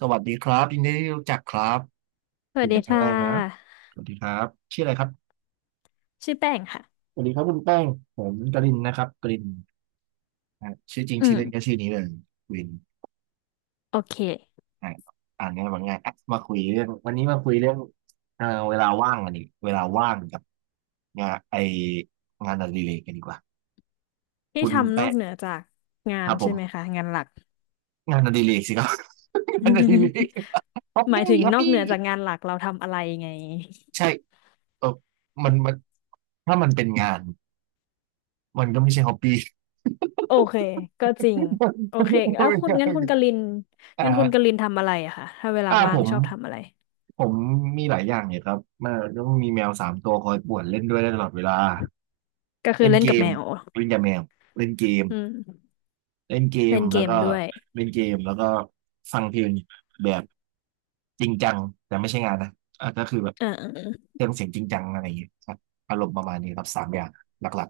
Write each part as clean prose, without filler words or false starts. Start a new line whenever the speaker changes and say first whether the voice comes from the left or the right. right: สวัสดีครับยินดีที่รู้จักครับ
left: ส
right: คุ
left: วั
right: ย
left: สดี
right: กันครั้ง
left: ค่
right: แรกนะ
left: ะ
right: สวัสดีครับชื่ออะไรครับ
left: ชื่อแป้งค่ะ
right: สวัสดีครับคุณแป้งผมกรินนะครับกรินอ่ะชื่อจริง
left: อื
right: ชื่อเล่นก็
left: ม
right: ชื่อนี้เลยกริน
left: โอเค
right: อ่ะอ่านง่าบบาง่ายอ่ะมาคุยเรื่องวันนี้มาคุยเรื่องเวลาว่างกันดิเวลาว่างกับงานไองานอดิเรกกันดีกว่า
left: ที่
right: คุณ
left: ทำน
right: แป้
left: อก
right: ง
left: เหนือจากงา
right: ค
left: น
right: รับผ
left: ใช่ไหม
right: ม
left: คะงานหลัก
right: งานอดิเรกสิครับ งานอดิเรก ฮอป
left: หมา
right: ปี้
left: ยถึง
right: ฮอป
left: นอก
right: ปี้
left: เหนือจากงานหลักเราทำอะไรไง
right: ใช่เออมันถ้ามันเป็นงานมันก็ไม่ใช่ฮอปปี้
left: โอเคก็จริง โอ
right: ไม่
left: เคแล้วคุณงั้นคุณก
right: ได้
left: ลินงั้นคุณก
right: อ่า
left: ลินทำอะไรอะคะถ้าเวลา
right: ผ
left: ว่าง
right: ม
left: ชอบทำอะไร
right: ผมมีหลายอย่างเนี่ยครับมันต้องมีแมวสามตัวคอยป่วนเล่นด้วยได้ตลอดเวลา
left: ก็คือ
right: เล่น
left: เล่น
right: เก
left: กับ
right: ม
left: แมว
right: เล่นกับแมวเล่นเกม
left: อืม
right: เล่นเกม
left: เล่นเก
right: แล้ว
left: ม
right: ก็
left: ด้วย
right: เล่นเกมแล้วก็ฟังเพลงแบบจริงจังแต่ไม่ใช่งานนะก็คือแบบ
left: อ่า
right: เครื่องเสียงจริงจังอะไรอย่างเงี้ยครับอารมณ์ประมาณนี้ครับสามอย่างหลัก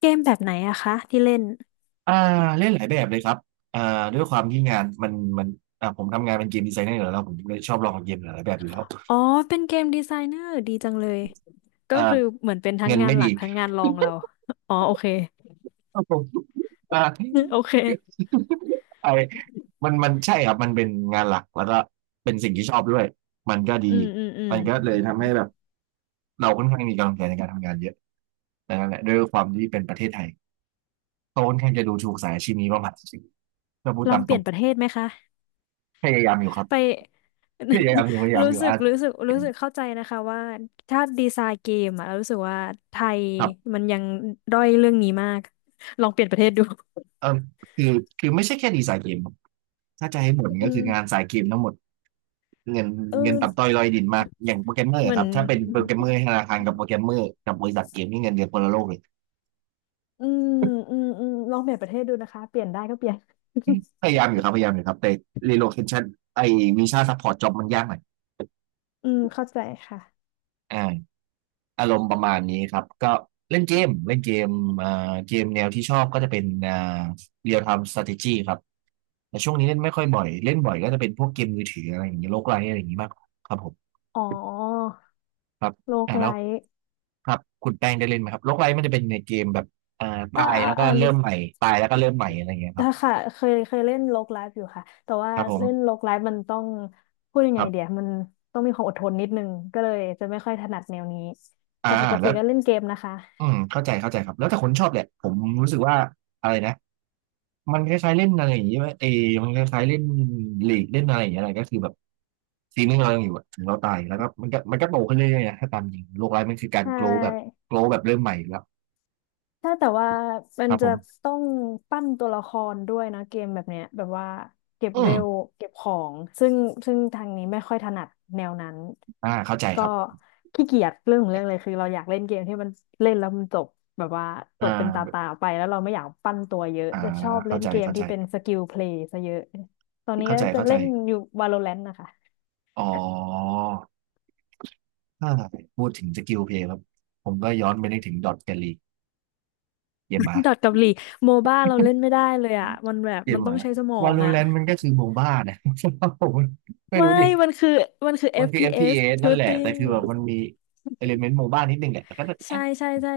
left: เกมแบบไหนอะคะที่เล่น
right: ๆเล่นหลายแบบเลยครับอ่าด้วยความที่งานมันผมทำงานเป็นเกมดีไซเนอร์อยู่แล้วผมเลยชอบลองเกมหลายๆแบบอยู่แล้ว
left: อ๋อเป็นเกมดีไซเนอร์ดีจังเลยก็
right: อ่า
left: คือเหมือนเป็นทั้ง
right: เงิน
left: งา
right: ไม่
left: นห
right: ดี
left: ลักทั้งงานรองเรา อ๋อโอเค
right: ก็ผมอ่า
left: โอเค
right: ไอมันใช่ครับ มันเป็นงานหลักแล้วก็เป็นสิ่งที่ชอบด้วย มันก็
left: อื
right: ดี
left: มอืมอืม
right: มันก็เลยทำให้แบบเราค่อนข้างมีกำลังใจในการทำงานเยอะแต่นั่นแหละด้วยความที่เป็นประเทศไทยเขาค่อนข้างจะดูถูกสายอาชีพนี้ประมาณสิก็พูด
left: ลอ
right: ตา
left: ง
right: ม
left: เป
right: ตร
left: ลี่ย
right: ง
left: นประเทศไหมคะ
right: พยายามอยู่ครั
left: ไป
right: บพยายามอยู่พยา ยาม
left: รู้
right: อยู่
left: สึก
right: อ่ะ
left: รู้สึกรู้สึกเข้าใจนะคะว่าถ้าดีไซน์เกมอะเรารู้สึกว่าไทย
right: ครับ
left: มันยังด้อยเรื่องนี้มากลองเปลี่ยนประเทศดู
right: เออคือคือไม่ใช่แค่ดีไซน์เกมครับถ้าจะให้บ่น
left: อื
right: ก็คื
left: ม
right: องานสายเกมทั้งหมด เงิน
left: เอ
right: ต่ำต้อ
left: อ
right: ยลอยดินมากอย่างโปรแกรมเมอร์
left: เหมื
right: ค
left: อน
right: รับถ้าเป็นโปรแกรมเมอร์ธนาคารกับโปรแกรมเมอร์กับบริษัทเกมนี่เงินเดือนคนละโลกเลย
left: อืมอืมอืมลองเปลี่ยนประเทศดูนะคะเปลี่ยนได้ก็เปลี่ยน
right: พยายามอยู่ครับพยายามอยู่ครับแต่ relocation ไอ้วีซ่าซัพพอร์ตจ็อบมันยากหน่อย
left: อืมเข้าใจค่ะ
right: อ่าอารมณ์ประมาณนี้ครับก็เล่นเกมเล่นเกมอ่าเกมแนวที่ชอบก็จะเป็นreal time strategy ครับแต่ช่วงนี้เล่นไม่ค่อยบ่อยเล่นบ่อยก็จะเป็นพวกเกมมือถืออะไรอย่างเงี้ยโลกไลท์อะไรอย่างงี้มากกว่าครับผม
left: อ๋อ
right: ครับ
left: โลก
right: อ่า
left: ไล
right: แล้ว
left: ท์
right: ครับคุณแป้งได้เล่นไหมครับโลกไลท์มันจะเป็นในเกมแบบอ่าตาย
left: อ่า
right: แล้วก็
left: อ่าหรอ
right: เริ่มใหม่ตายแล้วก็เริ่มใหม่อะไรอย่างเงี้ยครับ
left: ถ้าค่ะเคยเล่นโลกไลฟ์อยู่ค่ะ แต่ว่า
right: ครับผ
left: เล่น
right: ม
left: โลกไลฟ์มันต้องพูดยั
right: ค
left: งไง
right: รั
left: เดี๋ย
right: บ
left: วมันต้องมีความอดทนนิดนึงก็เลยจะไม่ค่อยถนัดแนวนี้
right: อ่า
left: แต่ปกติ
right: แล้ว
left: ก็เล่นเกมนะคะ
right: อืมเข้าใจเข้าใจครับแล้วแต่คนชอบแหละผมรู้สึกว่าอะไรนะมันคล้ายๆเล่นอะไรอย่างเงี้ยเออมันคล้ายๆเล่นลีกเล่นอะไรอย่างเงี้ยอะไรก็คือแบบซีนงเรายังอยู่อะถึงเราตายแล้วก็มันก็โตขึ้นเรื่อยๆนะถ้าตามจริงโลกไร้ายมันคือการ
left: ใช
right: โกลแบบ
left: ่
right: โกลแบบเริ่มใหม่อยู่แล้ว
left: ถ้าแต่ว่ามั
right: ค
left: น
right: รับผ
left: จะ
right: ม
left: ต้องปั้นตัวละครด้วยนะเกมแบบเนี้ยแบบว่าเก็บ
right: อื
left: เว
right: ม
left: ลเก็บของซึ่งทางนี้ไม่ค่อยถนัดแนวนั้น
right: เข้าใจค
left: ก็
right: รับ
left: ขี้เกียจเรื่องของเรื่องเลยคือเราอยากเล่นเกมที่มันเล่นแล้วมันจบแบบว่าจ
right: อ่
left: บเป็นตาตา
right: า
left: ไปแล้วเราไม่อยากปั้นตัวเยอะ
right: อ่า
left: จะชอบเล่
right: เข้า
left: น
right: ใจ
left: เกม
right: เข้าใจ
left: ที่เป็นสกิลเพลย์ซะเยอะตอนนี้
right: เข้า
left: ก็
right: ใจ
left: จะ
right: เข้าใจ
left: เล่นอยู่ Valorant นะคะ
right: อ๋อถ้าพูดถึงสกิลเพลย์ครับ ผมก็ย้อนไปนึกถึงดอทแกลลีเกมหมา
left: ดอทกับลีโมบ้าเราเล่นไม่ได้เลยอ่ะมันแบบ
right: เก
left: มั
right: ม
left: น
right: ห
left: ต้อ
right: มา
left: งใช้สมอ
right: วา
left: ง
right: โล
left: อ่ะ
right: แรนต์มันก็คือโมบ้านะ ผมไม่
left: ไม่
right: รู้ดิ
left: มันคือมันคือ
right: มันคือเ p
left: FPS
right: สนั่นแหละ แต่
left: shooting
right: คือแบบมันมีเอลิเมนต์โมบ้านิดนึงแหละแต่ก็จะ
left: ใช่
right: แอ๊ะ
left: ใช่ใช่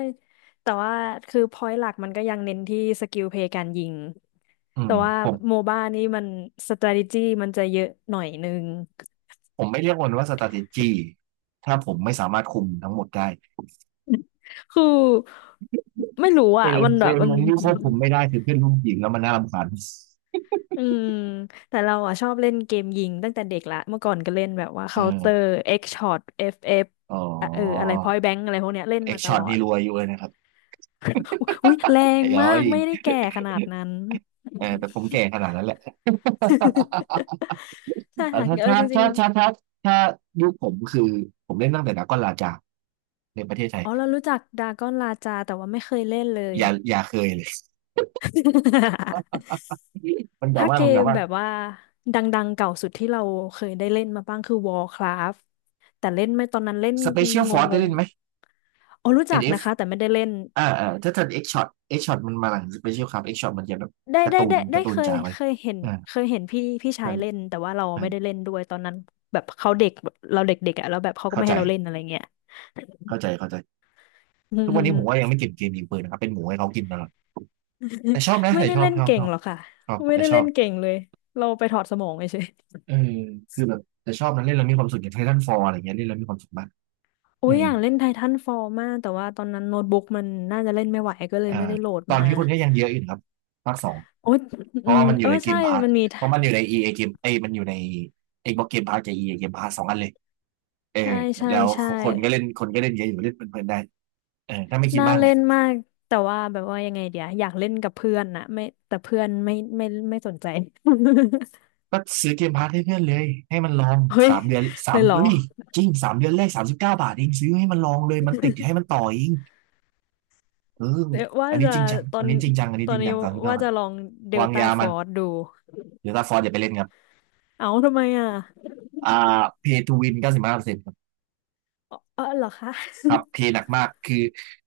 left: แต่ว่าคือ point หลักมันก็ยังเน้นที่สกิลเพลย์การยิง
right: อื
left: แต่
right: ม
left: ว่า
right: ผม
left: โมบ้านี่มัน strategy มันจะเยอะหน่อยนึง
right: ผมไม่เรียกมันว่า strategy ถ้าผมไม่สามารถคุมทั้งหมดได้
left: คือไม่รู้
right: เอ
left: อ่ะ
right: ลิ
left: มันแบบมั
right: เม
left: น
right: นต์ที่ควบคุมไม่ได้คือเพื่อนร่วมทีมแล้วมันน่ารำคาญ
left: อืมแต่เราอ่ะชอบเล่นเกมยิงตั้งแต่เด็กละ เมื่อก่อนก็เล่นแบบว่า
right: เอ
left: Counter
right: อ
left: X Shot FF อฟเอฟ
right: อ๋อ
left: อ่ะเอออะไร Point Blank อะไรพวกเนี้ยเล่น
right: เอ็ก
left: มาต
right: ช็อ
left: ล
right: ต
left: อ
right: นี่
left: ด
right: รวยอยู่เลยนะครับ
left: อุ้ยแรง
right: เดี๋ย
left: มา
right: ว
left: กไม่ได้แก่ขนาดนั้น
right: เออแต่ผมแก่ขนาดนั้นแหละ
left: ใช่
right: แต่
left: ค่ะ
right: ถ้า
left: เออ
right: ถ้า
left: จริง
right: ถ้าถ้าถ้าถ้ายุคผมคือผมเล่นตั้งแต่ดราก้อนลาจาในประเทศไท
left: ๆ
right: ย
left: อ๋อเรารู้จักดากอนลาจาแต่ว่าไม่เคยเล่นเลย
right: อย่าอย่าเคยเลย มันกล่าว
left: ถ้า
right: ว่า
left: เก
right: มันก
left: ม
right: ล่าวว่า
left: แบบว่าดังๆเก่าสุดที่เราเคยได้เล่นมาบ้างคือ Warcraft แต่เล่นไม่ตอนนั้นเล่น
right: Special
left: ง
right: Force ได้
left: ง
right: เล่
left: ๆ
right: นไห
left: อะ
right: ม
left: อ๋อรู้จัก
right: NF อนเอฟ
left: นะคะแต่ไม่ได้เล่น
right: ถ้าทันเอกช็อตเอ็ก Shot มันมาหลัง Special ครับเอ็ก Shot มันจะแบบ
left: ได้
right: การ์
left: ได้
right: ตูน
left: ได้ได้
right: การ์ตู
left: เค
right: น
left: ย
right: จ๋าไป
left: เคยเห็น
right: อ่า
left: เคยเห็นพี่ชา
right: ใช่
left: ยเล่นแต่ว่าเรา
right: ใช่
left: ไม่ได้เล่นด้วยตอนนั้นแบบเขาเด็กแบบเราเด็กๆอ่ะแล้วแบบเขาก็
right: เข้า
left: ไม่
right: ใจ
left: ให้เราเล่นอะไรเงี้ย
right: เข้าใจเข้าใจทุกวันนี้ผมว่ายัง ไม่เก็บเกมยิงปืนนะครับเป็นหมูให้เขากินตลอดแต่ชอบนะ
left: ไม่
right: แต่
left: ได้
right: ชอบ
left: เล่น
right: ชอบ
left: เก่
right: ช
left: ง
right: อบ
left: หรอกค่ะ
right: ชอบ
left: ไม่
right: แต่
left: ได้
right: ชอ
left: เล่
right: บ
left: นเก่งเลยเราไปถอดสมองเฉย
right: เออคือแบบแต่ชอบนะเล่นแล้วมีความสุขอย่างไททันฟอลอะไรเงี้ยเล่นแล้วมีความสุขมาก
left: ๆโอ้
right: เออ
left: ยอยากเล่นไททันฟอลมากแต่ว่าตอนนั้นโน้ตบุ๊กมันน่าจะเล่นไม่ไหวก็เลย
right: อ่า
left: ไม่ได้โหลด
right: ตอน
left: มา
right: นี้คนก็ยังเยอะอยู่นะครับภาคสอง
left: โอ้ย
right: เพ
left: อื
right: ราะว่า
left: ม
right: มันอ
left: เอ
right: ยู่
left: อ
right: ในเก
left: ใช่
right: มพาส
left: มันมี
right: เพราะมันอยู่ใน EA เอเกมเอ้ยมันอยู่ใน Xbox Game Pass กับอีเ a Game Pass สองอันเลยเออ
left: ใช่ใช่
right: แล้ว
left: ใช่
right: คนก็เล่นเยอะอยู่เล่นเพลินๆได้เออถ้าไม่คิด
left: น่า
right: มาก
left: เล่
right: เนี่ย
left: นมากแต่ว่าแบบว่ายังไงเดี๋ยวอยากเล่นกับเพื่อนนะไม่แต่เพื่อนไม่สนใจ
right: ก็ซื้อเกมพาสให้เพื่อนเลยให้มันลอง
left: เฮ้ย
right: สามเดือนสา
left: เล
right: ม
left: ยเหรอ
right: เอ้ยจริง3 เดือนแรก 39 บาทเองซื้อให้มันลองเลยมันติดให้มัน ต่อเองเออ
left: เดี๋ยว ว่า
right: อันนี้
left: จะ
right: จริงจัง
left: ตอนตอนนี้
right: สามสิบเก้า
left: ว่า
right: บาท
left: จะลองเดล
right: วาง
left: ต้า
right: ยา
left: ฟ
right: มั
left: อ
right: น
left: ร์สดู
right: หรือถ้าฟอร์สอย่าไปเล่นครับ
left: เอาทำไมอ่ะ
right: อ่าเพย์ทูวิน95%ครับ
left: เออเหรอคะ
right: ครับเพย์ห นักมากคือ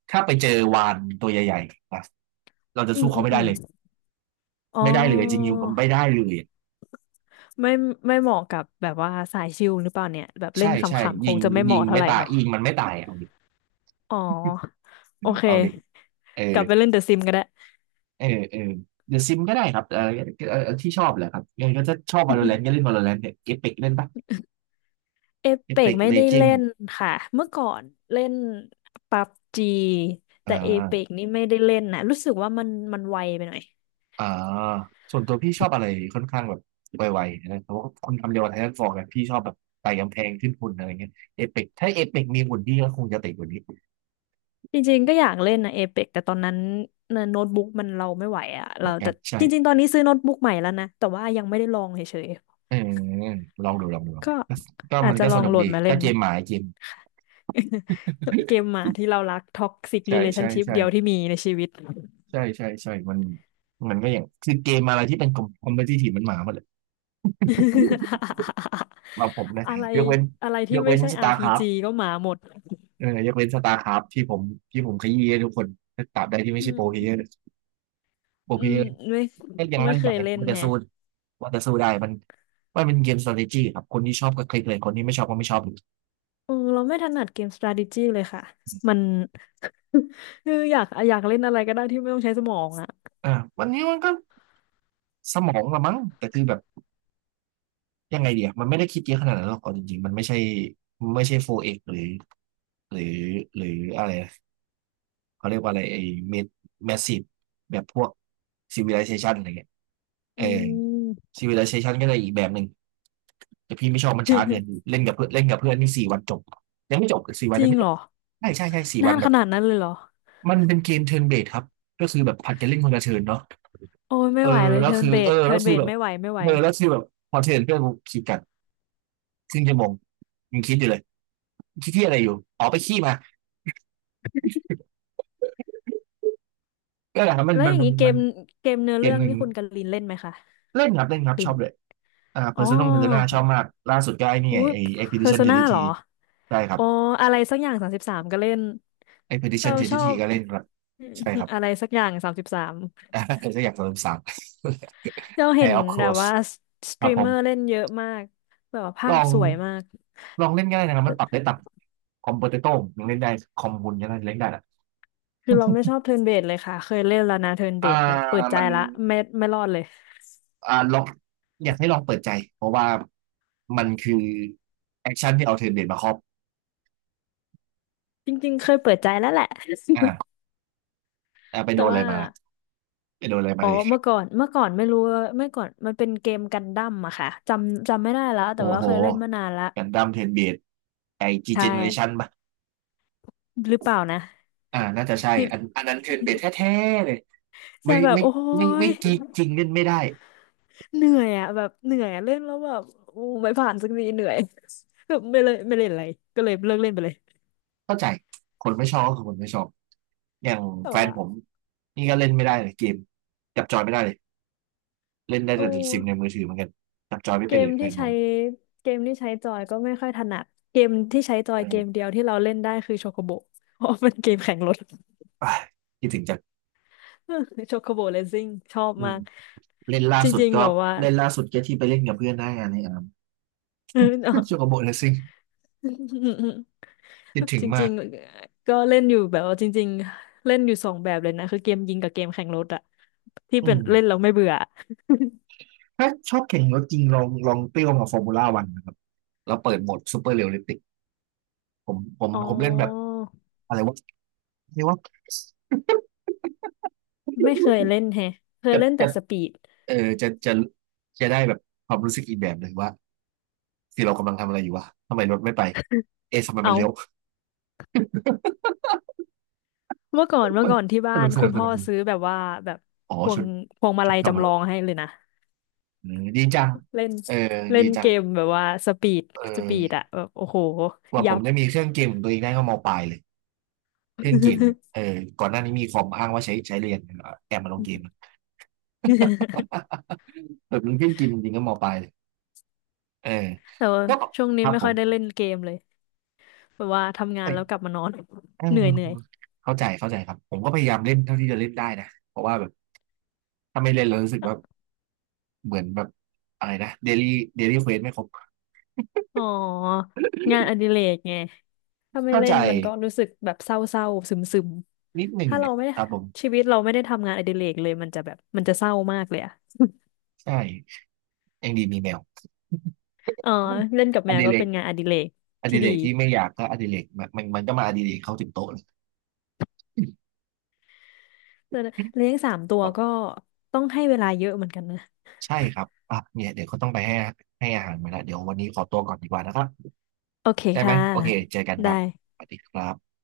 right: ถ้าไปเจอวานตัวใหญ่ๆนะเราจะ
left: อื
right: สู้
left: มอื
right: เขา
left: ม
right: ไม่
left: อื
right: ได้
left: ม
right: เลย
left: อ๋อ
right: ไม่ได้เลยจริงๆผมไม่ได้เลย
left: ไม่ไม่เหมาะกับแบบว่าสายชิลหรือเปล่าเนี่ยแบบเล่
right: ใช่
left: นข
right: ใช่
left: ำๆค
right: ยิ
left: ง
right: ง
left: จะไม่เห
right: ยิง
left: มาะเท่า
right: ไม่
left: ไหร่
right: ตาย
left: เนาะ
right: ยิงมันไม่ตาย เอาดิ
left: อ๋อโอเค
right: เอาดิเออ
left: กลับไปเล่นเดอะซิมก็ได้
right: เออเออเดอะซิมก็ได้ครับเออเออที่ชอบแหละครับยังไงก็จะชอบ Valorant ก็เล่น Valorant เนี่ย Apex เล่นปะ
left: เอเปก
right: Apex
left: ไม่ได้เล่น
right: Legends
left: ค่ะเมื่อก่อนเล่นปับจี
right: อ่
left: แต่เอเป
right: า
left: กนี่ไม่ได้เล่นนะรู้สึกว่ามันไวไปหน่อย
right: อ่าส่วนตัวพี่ชอบอะไรค่อนข้างแบบไวๆนะเพราะว่าคุณทำเดียวกับไททันฟอร์กับพี่ชอบแบบไต่กำแพงขึ้นหุ่นอะไรเงี้ยเอเปกถ้าเอเปกมีหุ่นพี่ก็คงจะติดกว่านี้
left: จริงๆก็อยากเล่นนะเอเปกแต่ตอนนั้นน่ะโน้ตบุ๊กมันเราไม่ไหวอะ
right: เหมื
left: เรา
right: อนกั
left: แต่
right: นใช่
left: จริงๆตอนนี้ซื้อโน้ตบุ๊กใหม่แล้วนะแต่ว่ายังไม่ได้ลองเฉย
right: เออลองดู
left: ก็
right: ก็ก็
left: อาจจะ
right: ก็
left: ล
right: ส
left: อง
right: นุก
left: โหล
right: ดี
left: ดมาเล่
right: ก็
left: น
right: เกมหมายเกม
left: ค่ะ เกมหมาที่เรารักท็อกซิก
right: ใช่
left: รีเลชั่
right: ใช่
left: นชิพ
right: ใช่
left: เดียวที่มีในชีวิต
right: ใช่ใช่ใช่มันก็อย่างคือเกมอะไรที่เป็นคอมเพทิทีฟมันหมาหมดเลย มาผมนะ
left: อะไร
right: ยกเว้น
left: อะไร
right: ย
left: ที่
right: ก
left: ไม่
right: เว้น
left: ใช่
right: สตาร์คราฟ
left: RPG ก็หมาหมด
right: เออยกเว้นสตาร์คราฟที่ผมขยี้ให้ทุกคนตราบใดที่ไม่
left: อื
right: ใช่โปรเพลเยอร์
left: ม
right: โปร
left: อื
right: เพลเย
left: ม
right: อร์
left: ไม่
right: ใหอยังมั่น
left: เค
right: ใจ
left: ยเล่น
right: ว่าจะ
left: แฮะ
right: สู้ได้มันมันเป็นเกม strategy ครับคนที่ชอบก็คลิกเลยคนที่ไม่ชอบก็ไม่ชอบเลย
left: เออเราไม่ถนัดเกม strategy เลยค่ะมัน คืออยากเล่นอะไรก็ได้ที่ไม่ต้องใช้สมองอ่ะ
right: อ่าวันนี้มันก็สมองละมั้งแต่คือแบบยังไงเดียมันไม่ได้คิดเยอะขนาดนั้นหรอกเอาจริงๆมันไม่ใช่4x หรือหรืออะไรนะเขาเรียกว่าอะไรไอ้เมดแมสซีฟแบบพวก civilization อะไรเงี้ยเอ
left: อื
right: อ
left: ม
right: civilization ก็เลยอีกแบบหนึ่งแต่พี่ไม่ชอบมันช้าเกิน เล่นกับเพื่อนเล่นกับเพื่อนนี่สี่วันจบยังไม่จบสี่วั
left: จ
right: น
left: ริ
right: ยัง
left: ง
right: ไม่
left: เห
right: จ
left: ร
right: บ
left: อ
right: ใช่ใช่ใช่สี่
left: นา
right: วัน
left: น
right: แบ
left: ข
right: บ
left: นาดนั้นเลยเหรอ
right: มันเป็นเกมเทิร์นเบสครับก็คือแบบผัดกันเล่นคนละเทิร์นเนาะ
left: โอ้ย
right: เอ
left: ไม่
right: อ
left: ไหวเลย
right: แล้ว
left: เทิร์
right: คื
left: น
right: อ
left: เบ
right: เออ
left: สเทิ
right: แล้ว
left: ร์นเบ
right: คือ
left: ส
right: แบบ
left: ไม่ไหวไม่ไหว
right: เออแล้วคือแบบพอเทิร์นเพื่อนกูคิดกันครึ่งชั่วโมงยังคิดอยู่เลยคิดที่อะไรอยู่อ๋อไปขี้มาก็แหละครับ
left: แล้วอย่างนี้เก
right: มัน
left: มเนื้อ
right: เก
left: เรื่
right: ม
left: อง
right: หนึ่ง
left: นี่คุณกันลินเล่นไหมคะ
right: เล่นครับ
left: ลิ
right: ชอ
left: น
right: บเลยอ่า
left: อ๋อ
right: Persona ชอบมากล่าสุดก็ไอ้นี่
left: อุ้
right: ไง
left: ย
right: ไอ้
left: เพอร์
right: Expedition
left: โซนาเหรอ
right: 33ได้ครั
left: อ๋
right: บ
left: ออะไรสักอย่าง33ก็เล่น
right: Expedition
left: เราชอบ
right: 33ก็เล่นครับใช่ครับ
left: อะไรสักอย่าง33
right: อ่าก็อยากสามสาม
left: เรา
right: ง
left: เห็
right: a
left: น
right: i r of c o
left: แบ
right: u r
left: บ
right: s
left: ว่าส
right: ค
left: ต
right: รั
left: รี
right: บ
left: ม
right: ผ
left: เม
right: ม
left: อร์เล่นเยอะมากแบบว่า
right: ล
left: ภา
right: อ
left: พ
right: ง
left: สวยมาก
right: ลองเล่นง่ายนะครับมันปรับได้ต่ำคอมโพเตโต้ยังเล่นได้คอมมูนยังเล่นได้ละ
left: คือเราไม่ชอบเทิร์นเบสเลยค่ะเคยเล่นแล้วนะเทิร์นเบ
right: อ่า
left: สแบบเปิดใจ
right: มัน
left: ละไม่รอดเลย
right: อ่าลองอยากให้ลองเปิดใจเพราะว่ามันคือแอคชั่นที่เอาเทรนเบดมาครอบ
left: จริงๆเคยเปิดใจแล้วแหละ
right: อ่าอ่าไป
left: แต่
right: โดนอะไร
left: ว่า
right: มาไปโดนอะไรมา
left: อ๋อ
right: เลย
left: เมื่อก่อนไม่รู้ว่าเมื่อก่อนมันเป็นเกมกันดั้มอะค่ะจำไม่ได้แล้วแต่
right: โอ้
left: ว่า
right: โห
left: เคยเล่นมานานละ
right: กันดั้มเทรนเบดไอจี
left: ใช่
right: เจเนเรชันปะ
left: หรือเปล่านะ
right: อ่าน่าจะ ใช่
left: ที่
right: อันอันนั้นเทรนเบดแท้ๆเลย
left: จะ
right: ไม่
left: แบบ
right: ไม่
left: โอ้
right: ไม่
left: ย
right: กีจริงเล่นไม่ได้
left: เหนื่อยอะแบบเหนื่อยอะเล่นแล้วแบบโอ้ไม่ผ่านสักทีเหนื่อย แบบไม่เลยไม่เล่นอะไรก็เลยเลิกเล่นไปเลย
right: เข้าใจคนไม่ชอบก็คือคนไม่ชอบอย่าง
left: แต่
right: แฟน
left: ว่า
right: ผมนี่ก็เล่นไม่ได้เลยเกมจับจอยไม่ได้เลย เล่นได้
left: โอ้
right: แต่ซิมในมือถือเหมือนกันจับจอยไม่
left: เก
right: เป็น
left: ม
right: เลยแฟ
left: ที่
right: นผ
left: ใช้
right: ม
left: เกมที่ใช้จอยก็ไม่ค่อยถนัดเกมที่ใช้จอ
right: เอ
left: ยเกม
right: อ
left: เดียวที่เราเล่นได้คือโชโคโบเพราะเป็นเกมแข่งรถ
right: อ่ะคิดถึงจัด
left: โชโคโบเรซิ่งชอบ
right: อื
left: มา
right: ม
left: ก
right: เล่นล่า
left: จ
right: สุด
left: ริง
right: ก็
left: ๆแบบว่า
right: เล่นล่าสุดแค่ที่ไปเล่นกับเพื่อนหน้างานในอาร์ม
left: เออเน
right: โชโกโบเลสซิ่งคิด
left: อะ
right: ถึ ง
left: จ
right: มา
left: ริ
right: ก
left: งๆก็เล่นอยู่แบบว่าจริงๆเล่นอยู่สองแบบเลยนะคือเกมยิงกับเกมแข่งรถอะที่
right: อื
left: เป็น
right: ม
left: เล่นแล้วไม่เบื่อ
right: ถ้าชอบแข่งรถจริงลองเปรี้ยวกับฟอร์มูล่าวันนะครับแล้วเปิดโหมดซูเปอร์เรียลลิติก
left: อ๋อ
right: ผมเล่นแบบอะไรวะเรียกว่า
left: ไม่เคยเล่นแฮะเค ย
right: จะ
left: เล่นแต่
right: จะ
left: สปีด
right: เออจะได้แบบความรู้สึกอีกแบบหนึ่งว่าที่เรากำลังทำอะไรอยู่วะทำไมรถไม่ไปเอ๊ะทำไม
left: เอ
right: มันเลี้ยว
left: าเมื่อก่อนที่
right: ส
left: บ้าน
right: นุก
left: คุณพ่อ
right: สนุก
left: ซื้อแบบว่าแบบ
right: อ๋อ
left: พว
right: ชุ
left: ง
right: ด
left: พวงมาลัยจำลอง
right: ทำ
left: ให้เลยนะ
right: อืมดีจัง
left: เล่น
right: เออ
left: เล่
right: ดี
left: น
right: จั
left: เก
right: ง
left: มแบบว่าสปีด
right: เอ
left: สปีด
right: อ
left: อะแบบโอ้โห
right: กว่าผ
left: ยั
right: ม
left: บ
right: จะมีเครื่องเกมของตัวเองได้ก็มปลายเลยเครื่องเกมเออก่อนหน้านี้มีคอมอ้างว่าใช้เรียนเอาแอบมาลงเกม แบบมีเครื่องเกมจริงๆก็มปลายเลยเออ
left: แต่ว่า
right: ก็
left: ช่วง
right: ค
left: นี้
right: รับ
left: ไม่
right: ผ
left: ค่อ
right: ม
left: ยได้เล่นเกมเลยแบบว่าทำงาน
right: เอ้ย
left: แล้วกลับมานอน
right: เออ
left: เหนื่อย
right: เข้าใจครับผมก็พยายามเล่นเท่าที่จะเล่นได้นะเพราะว่าแบบถ้าไม่เล่นแล้วรู้สึกว่าเหมือนแบบอะไรนะเดลี่เดลี่เควสไม่ครบ
left: อ๋องานอดิเรกไงถ้าไม่
right: เข้า
left: เล่
right: ใจ
left: นมันก็รู้สึกแบบเศร้าๆซึม
right: นิดห
left: ๆ
right: นึ่ง
left: ถ้าเรา
right: เนี่ย
left: ไม่ได้
right: ครับผม
left: ชีวิตเราไม่ได้ทำงานอดิเรกเลยมันจะแบบมันจะเศร้ามากเลยอะ
right: ใช่ยังดีมีแมว
left: เออเล่นกับ
right: อ
left: แมว
right: ดิ
left: ก็
right: เร
left: เป็
right: ก
left: นงานอดิเรก
right: อ
left: ที่
right: ดิเร
left: ดี
right: กที่ไม่อยากก็อดิเรกมันมันมันก็มาอดิเรกเข้าถึงโต๊ะเลย
left: แต่เลี้ยง3 ตัว
right: ครับ
left: ก็ต้องให้เวลาเยอะเหมือนกันนะ
right: ใช่ครับอ่ะเนี่ยเดี๋ยวเขาต้องไปให้อาหารมาแล้วเดี๋ยววันนี้ขอตัวก่อนดีกว่านะครับ
left: โอเค
right: ได้ไหม
left: ค่ะ
right: โอเคเจอกันค
left: ได้
right: รับสวัสดีครับ